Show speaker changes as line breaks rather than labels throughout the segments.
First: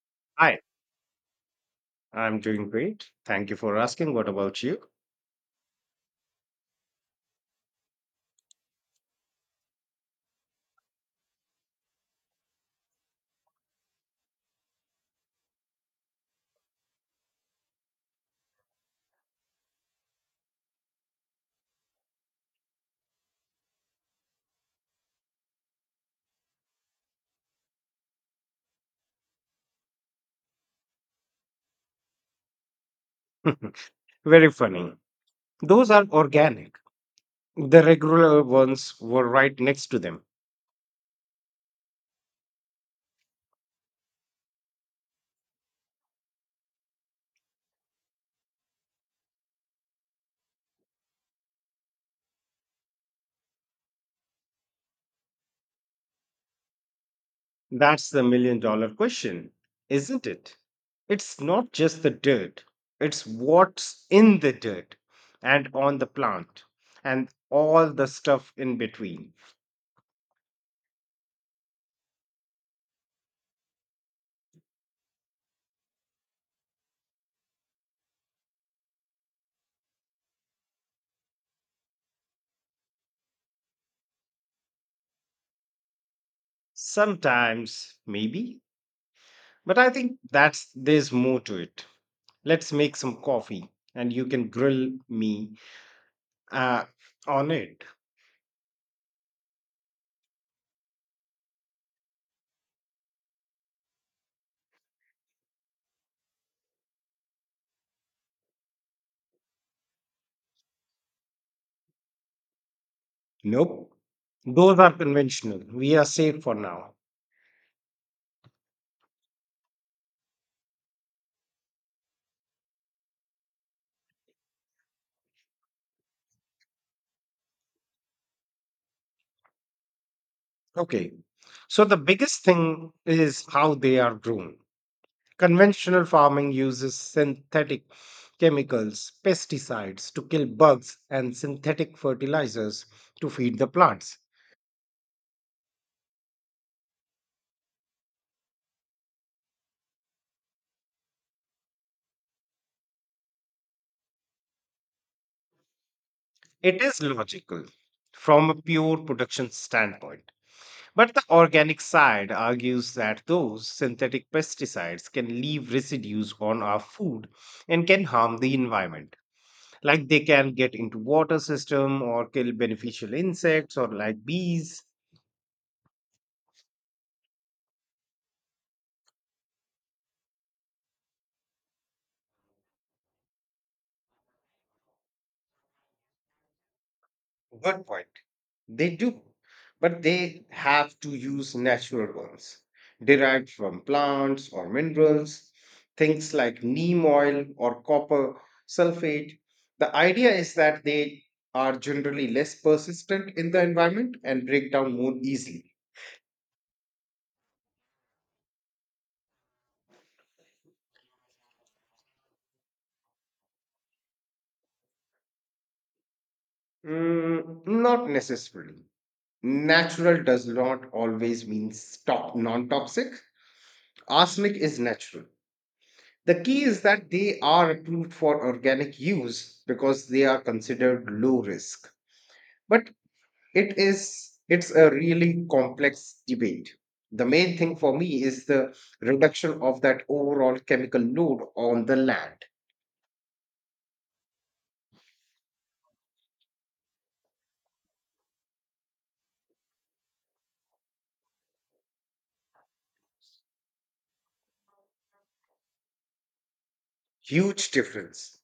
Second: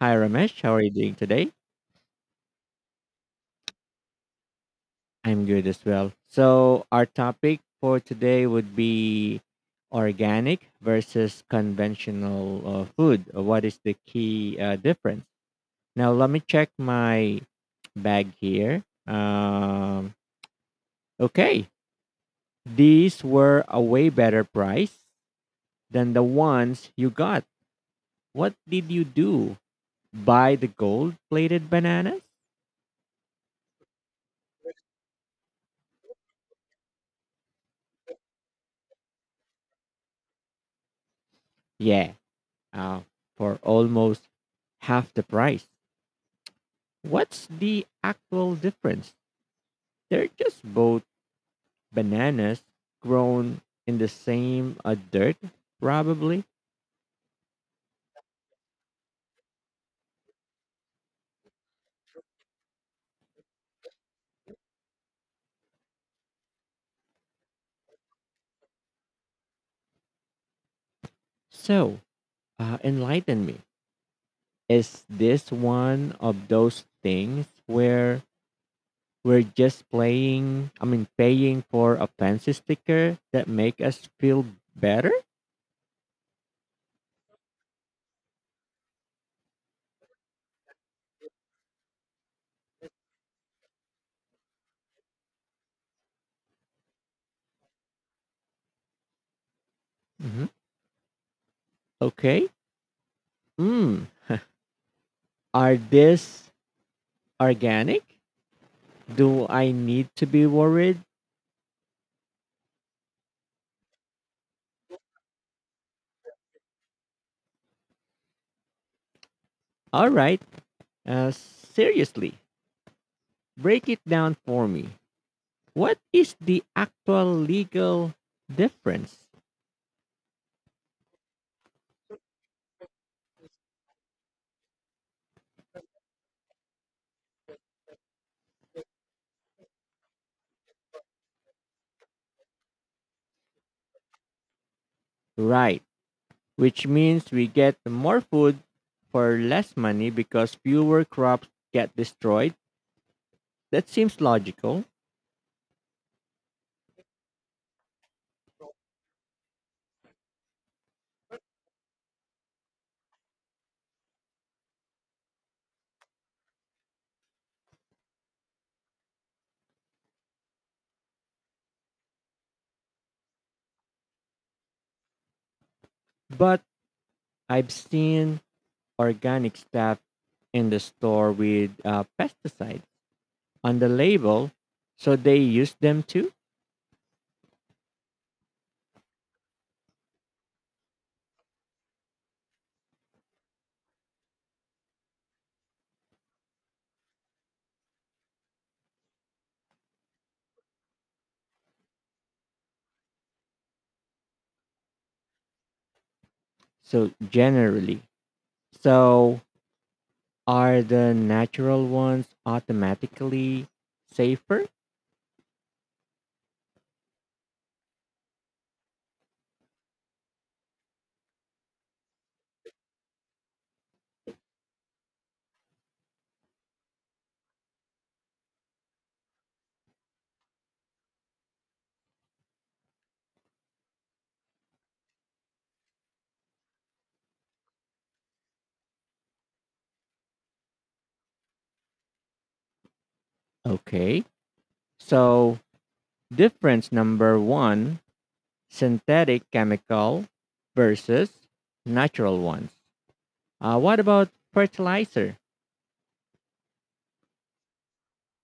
Hi
Hi,
Ramesh, how are you doing today?
I'm doing great. Thank you for asking. What about you?
I'm good as well. So, our topic for today would be organic versus conventional food. What is the key difference? Now, let me check my bag here. Okay, these were a way better price than the ones you got. What did you do? Buy the gold plated bananas?
Very funny. Those are organic. The regular ones were right next to them.
Yeah, uh, for almost half the price. What's the actual difference? They're just both bananas grown in the same dirt, probably.
That's the million dollar question, isn't it? It's not just the dirt, it's what's in the dirt and on the plant and all the stuff in between.
So, enlighten me. Is this one of those things where we're just paying for a fancy sticker that make us feel better?
Sometimes, maybe, but I think that's there's more to it. Let's make some coffee and you can grill me uh, on it.
hmm Okay. Mm. Are this organic? Do I need to be worried?
Nope. Those are conventional. We are safe for now.
All right. Seriously, break it down for me. What is the actual legal difference?
Okay. So the biggest thing is how they are grown. Conventional farming uses synthetic chemicals, pesticides to kill bugs, and synthetic fertilizers to feed the plants.
Right, which means we get more food for less money because fewer crops get destroyed. That seems logical,
It is logical from a pure production standpoint. But the organic side argues that those synthetic pesticides can leave residues on our food and can harm the environment. Like they can get into water system or kill beneficial insects or like bees.
but I've seen organic stuff in the store with pesticides on the label, so they use them too.
Good point. They do, but they have to use natural ones derived from plants or minerals, things like neem oil or copper sulfate. The idea is that they are generally less persistent in the environment and break down more easily.
So generally, so are the natural ones automatically safer?
Mm, not necessarily. Natural does not always mean stop non toxic. Arsenic is natural. The key is that they are approved for organic use because they are considered low risk. But it's a really complex debate. The main thing for me is the reduction of that overall chemical load on the land.
Okay. So, difference number one, synthetic chemical versus natural ones. What about fertilizer
Huge difference.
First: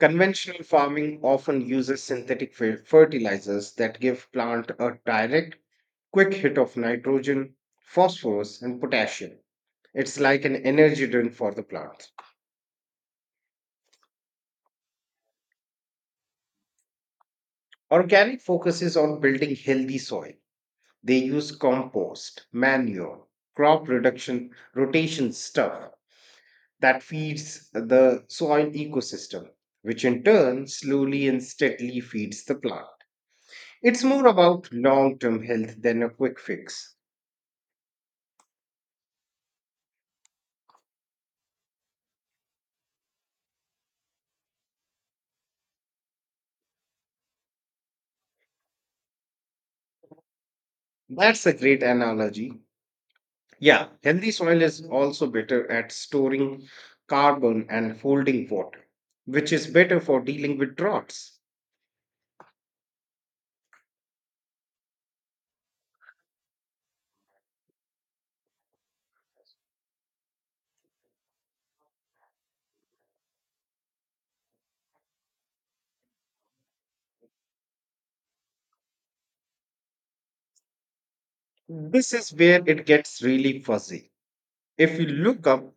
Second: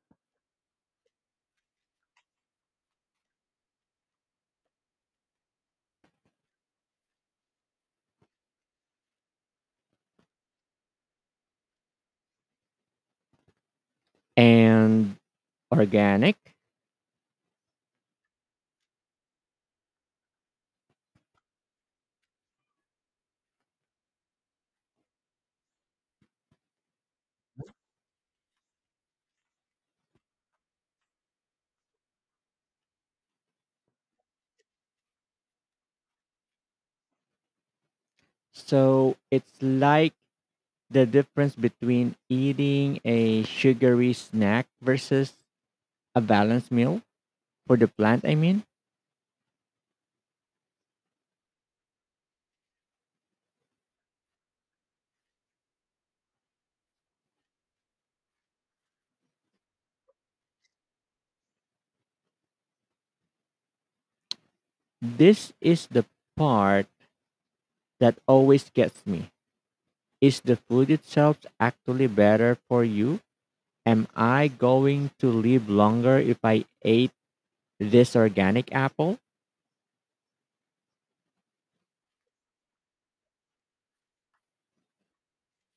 Conventional farming often uses synthetic fertilizers that give plant a direct quick hit of nitrogen, phosphorus and potassium. It's like an energy drink for the plant.
and organic?
Organic focuses on building healthy soil. They use compost, manure, crop reduction, rotation stuff that feeds the soil ecosystem, which in turn slowly and steadily feeds the plant. It's more about long term health than a quick fix.
So, it's like the difference between eating a sugary snack versus a balanced meal for the plant, I mean.
That's a great analogy. Yeah, healthy soil is also better at storing carbon and holding water, which is better for dealing with droughts.
This is the part that always gets me. Is the food itself actually better for you? Am I going to live longer if I ate this organic apple?
This is where it gets really fuzzy. If you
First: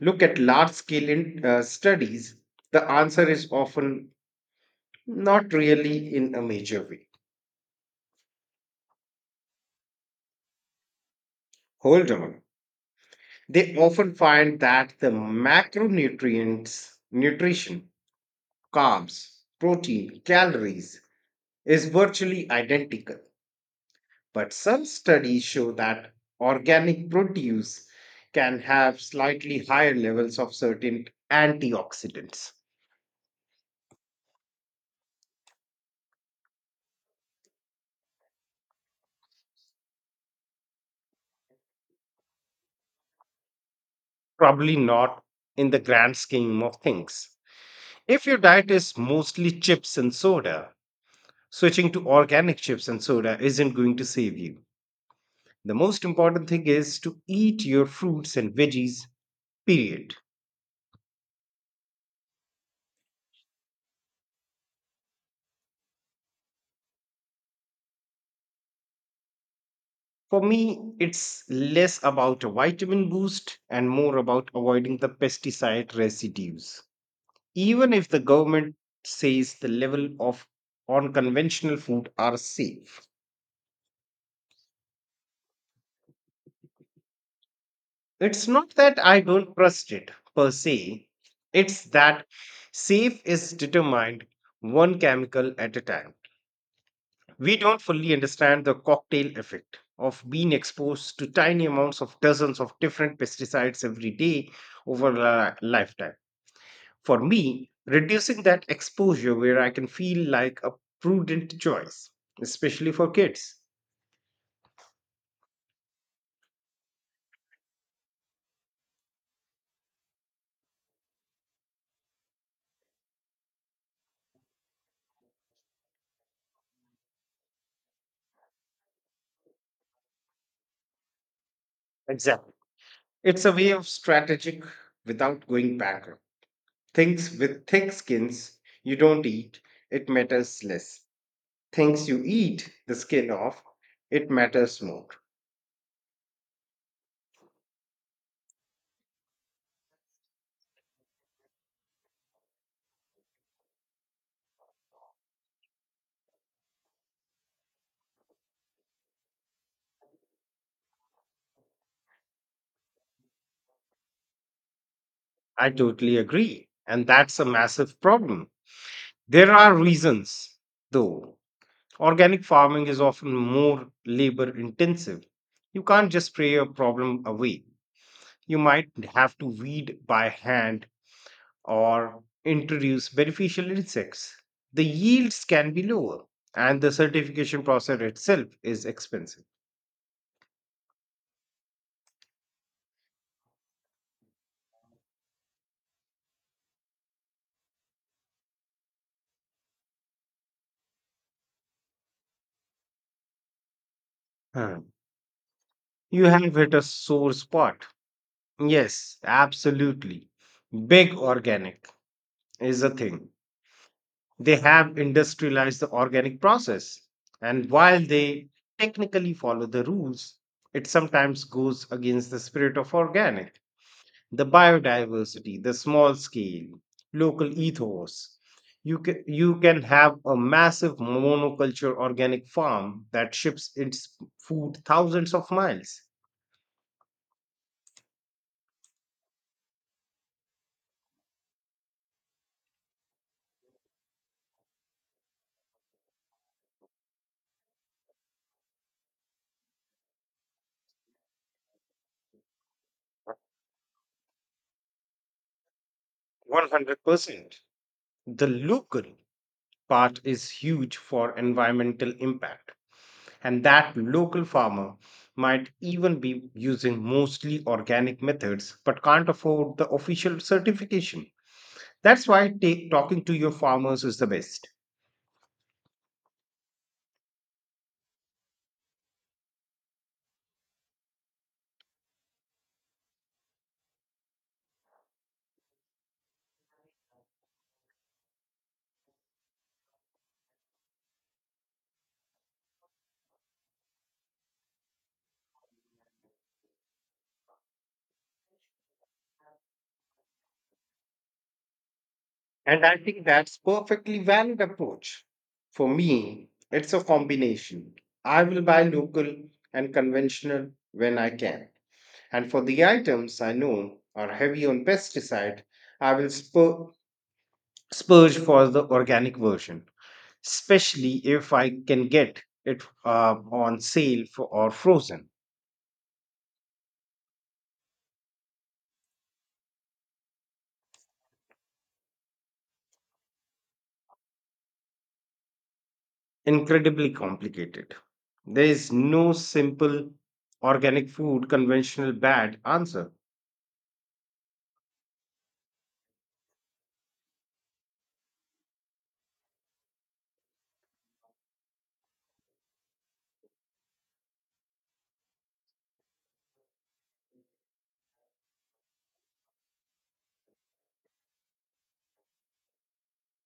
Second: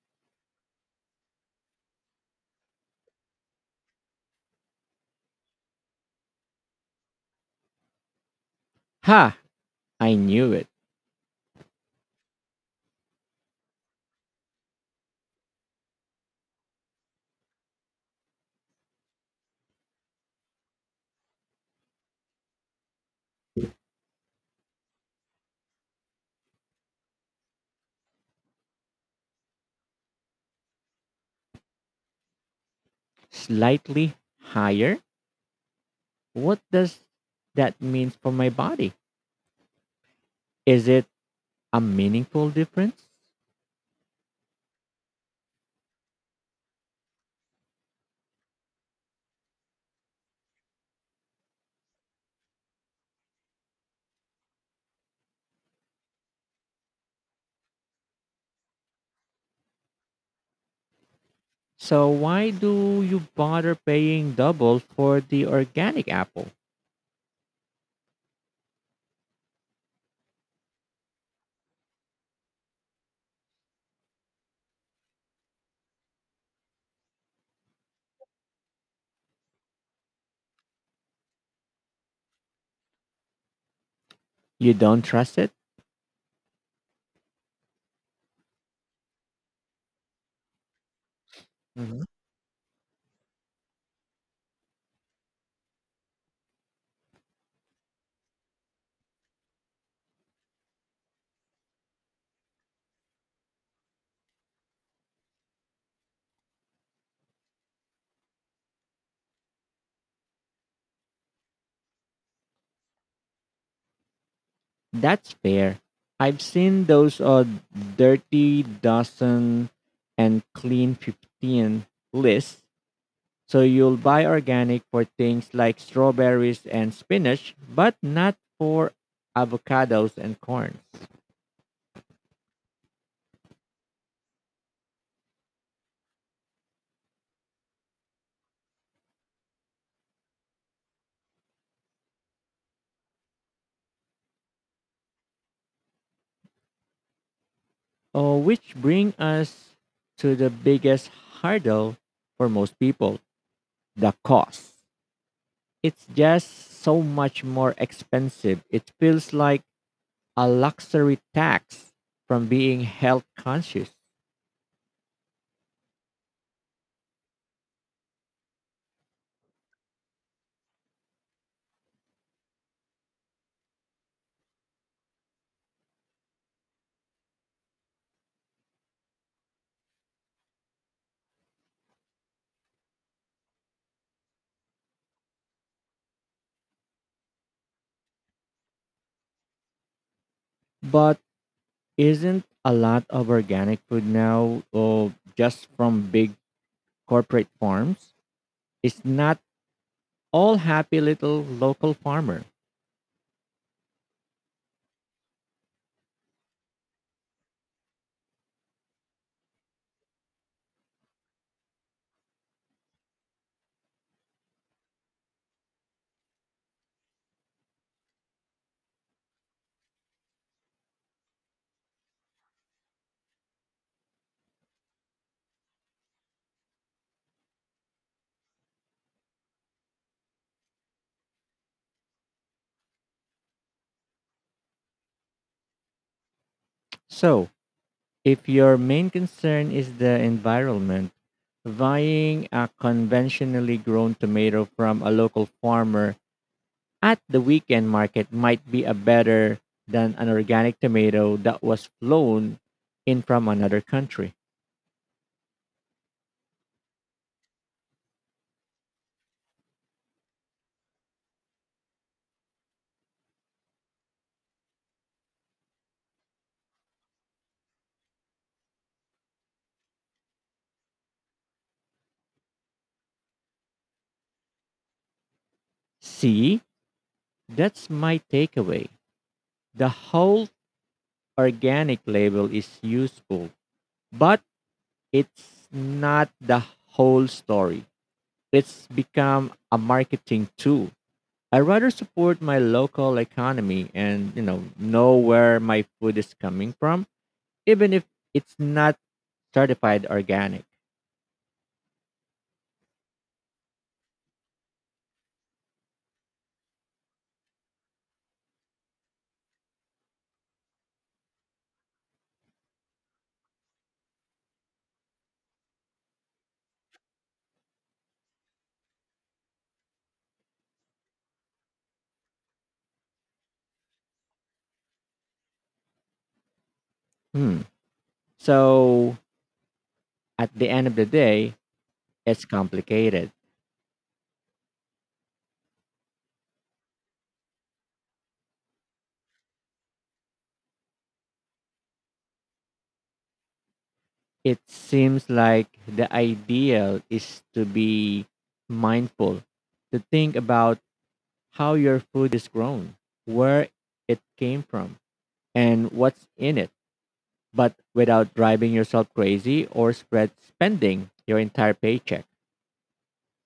look at large scale studies, the answer is often not really in a major way.
Ha! I knew it.
Hold on. They often find that the macronutrients, nutrition, carbs, protein, calories is virtually identical. But some studies show that organic produce can have slightly higher levels of certain antioxidants.
Slightly higher? What does that mean for my body? Is it a meaningful difference?
Probably not in the grand scheme of things. If your diet is mostly chips and soda, switching to organic chips and soda isn't going to save you. The most important thing is to eat your fruits and veggies, period.
So why do you bother paying double for the organic apple?
For me, it's less about a vitamin boost and more about avoiding the pesticide residues. Even if the government says the level of unconventional food are safe.
You don't trust it?
It's not that I don't trust it per se, it's that safe is determined one chemical at a time. We don't fully understand the cocktail effect of being exposed to tiny amounts of dozens of different pesticides every day over a lifetime. For me, reducing that exposure where I can feel like a prudent choice, especially for kids.
That's fair. I've seen those dirty dozen and clean 15 lists. So you'll buy organic for things like strawberries and spinach, but not for avocados and corns.
Exactly. It's a way of strategic without going bankrupt. Things with thick skins you don't eat, it matters less. Things you eat the skin off, it matters more.
Oh, which bring us to the biggest hurdle for most people, the cost. It's just so much more expensive. It feels like a luxury tax from being health conscious.
I totally agree. And that's a massive problem. There are reasons, though. Organic farming is often more labor intensive. You can't just spray a problem away. You might have to weed by hand or introduce beneficial insects. The yields can be lower, and the certification process itself is expensive.
But isn't a lot of organic food now just from big corporate farms? It's not all happy little local farmer.
Huh. You have hit a sore spot. Yes, absolutely. Big organic is a thing. They have industrialized the organic process. And while they technically follow the rules, it sometimes goes against the spirit of organic, the biodiversity, the small scale, local ethos. You can have a massive monoculture organic farm that ships its food thousands of miles.
So, if your main concern is the environment, buying a conventionally grown tomato from a local farmer at the weekend market might be a better than an organic tomato that was flown in from another country.
100%. The local part is huge for environmental impact, and that local farmer might even be using mostly organic methods but can't afford the official certification. That's why talking to your farmers is the best.
See, that's my takeaway. The whole organic label is useful, but it's not the whole story. It's become a marketing tool. I rather support my local economy and, you know where my food is coming from, even if it's not certified organic.
And I think that's perfectly valid approach. For me, it's a combination. I will buy local and conventional when I can. And for the items I know are heavy on pesticide, I will spurge for the organic version, especially if I can get it on sale for, or frozen.
Hmm. So, at the end of the day, it's complicated.
Incredibly complicated. There is no simple organic food conventional bad answer.
It seems like the ideal is to be mindful, to think about how your food is grown, where it came from, and what's in it, but without driving yourself crazy or spread spending your entire paycheck.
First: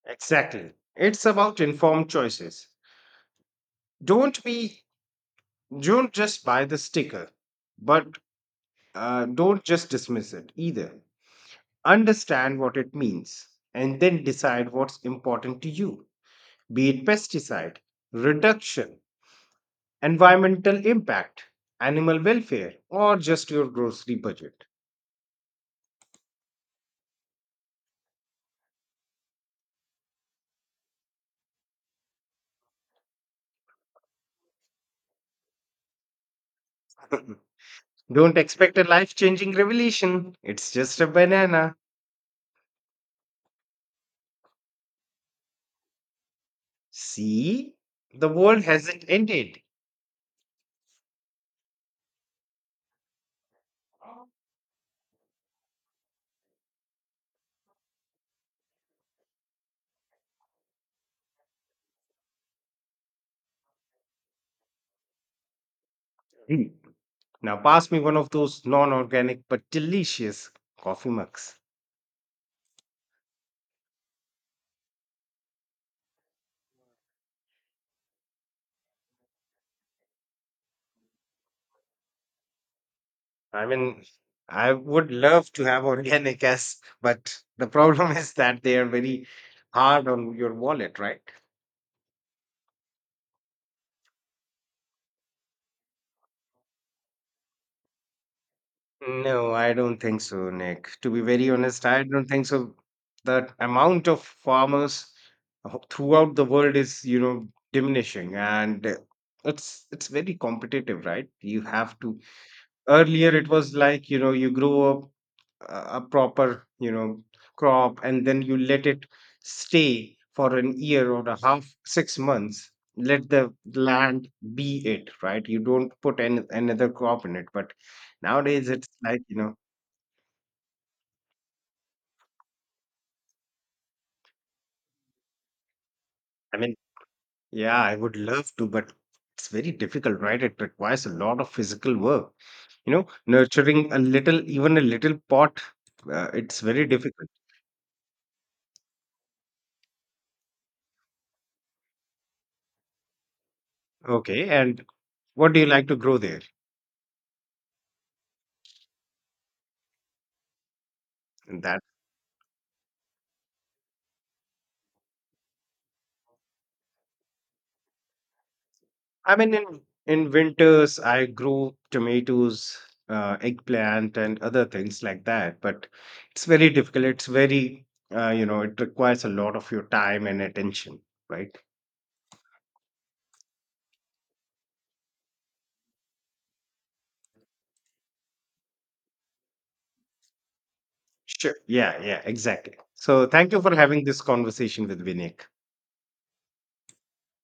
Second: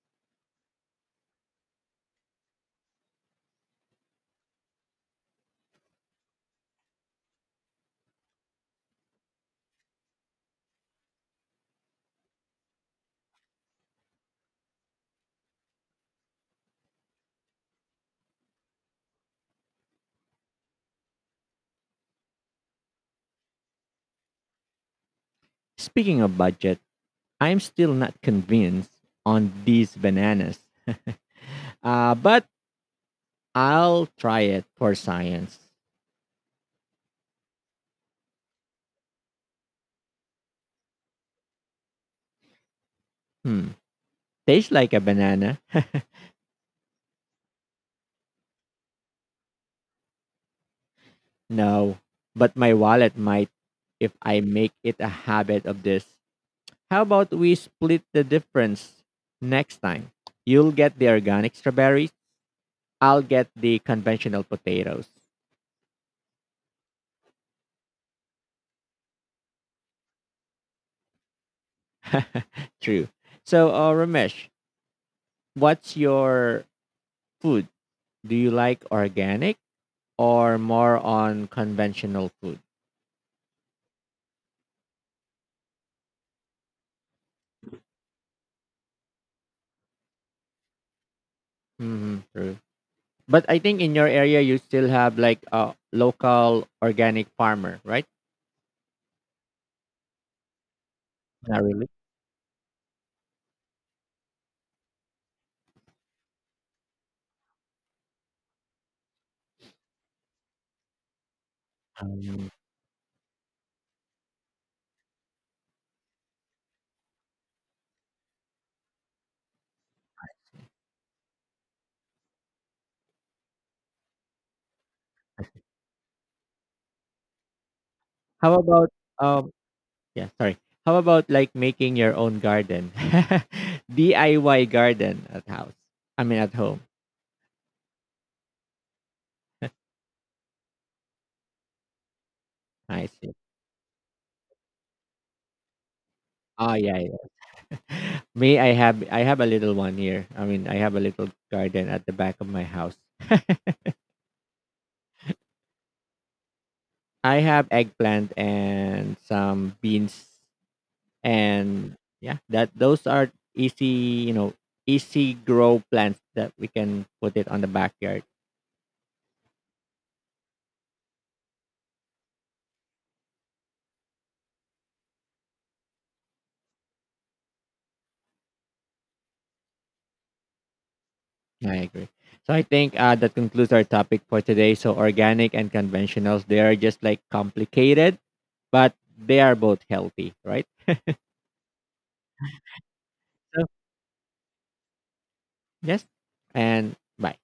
Exactly. It's about informed choices. Don't be don't just buy the sticker, but don't just dismiss it either. Understand what it means, and then decide what's important to you, be it pesticide, reduction, environmental impact, animal welfare, or just your grocery budget.
Speaking of budget, I'm still not convinced on these bananas. But I'll try it for science.
Don't expect a life changing revelation. It's just a banana.
Hmm. Tastes like a banana.
See? The world hasn't ended.
No, but my wallet might if I make it a habit of this. How about we split the difference next time? You'll get the organic strawberries, I'll get the conventional potatoes.
Hmm. Now, pass me one of those non organic but delicious coffee mugs.
True. So, Ramesh, what's your food? Do you like organic or more on conventional food?
I mean, I would love to have organic as, but the problem is that they are very hard on your wallet, right?
Hmm, true. But I think in your area you still have like a local organic farmer, right?
No, I don't think so, Nick. To be very
Not
honest,
really.
I don't think so. The amount of farmers throughout the world is, diminishing, and it's very competitive, right? You have to.
Um,
Earlier, it was like, you know, you grow up a proper, you know, crop, and then you let it stay for an year or a half, 6 months, let the land be it, right? You don't put another crop in it. But
how
nowadays, it's
about
like, you
um,
know,
Yeah, sorry. How about like making your own garden? DIY garden at house. I mean at
I mean,
home.
yeah, I would love to, but it's very difficult, right? It requires a lot of physical work, you know,
I see.
nurturing a little, even a little pot, it's
Oh
very
yeah, yeah.
difficult.
Me, I have a little one here. I mean I have a little garden at the back of my house.
Okay, and what do you like to grow there?
I have eggplant and some beans
And that.
and yeah, that those are easy, you know, easy grow plants that we can put it on the backyard.
I mean, in winters, I grow tomatoes, eggplant, and other things like that. But it's very difficult. It's very, you know, it requires a lot of your time and attention, right?
Yeah, I agree. So I think that concludes our topic for today. So organic and conventionals, they are just like complicated, but they are both healthy, right?
Sure. Yeah, yeah, exactly. So thank you
So
for having this conversation with Vinayak.
yes. And bye.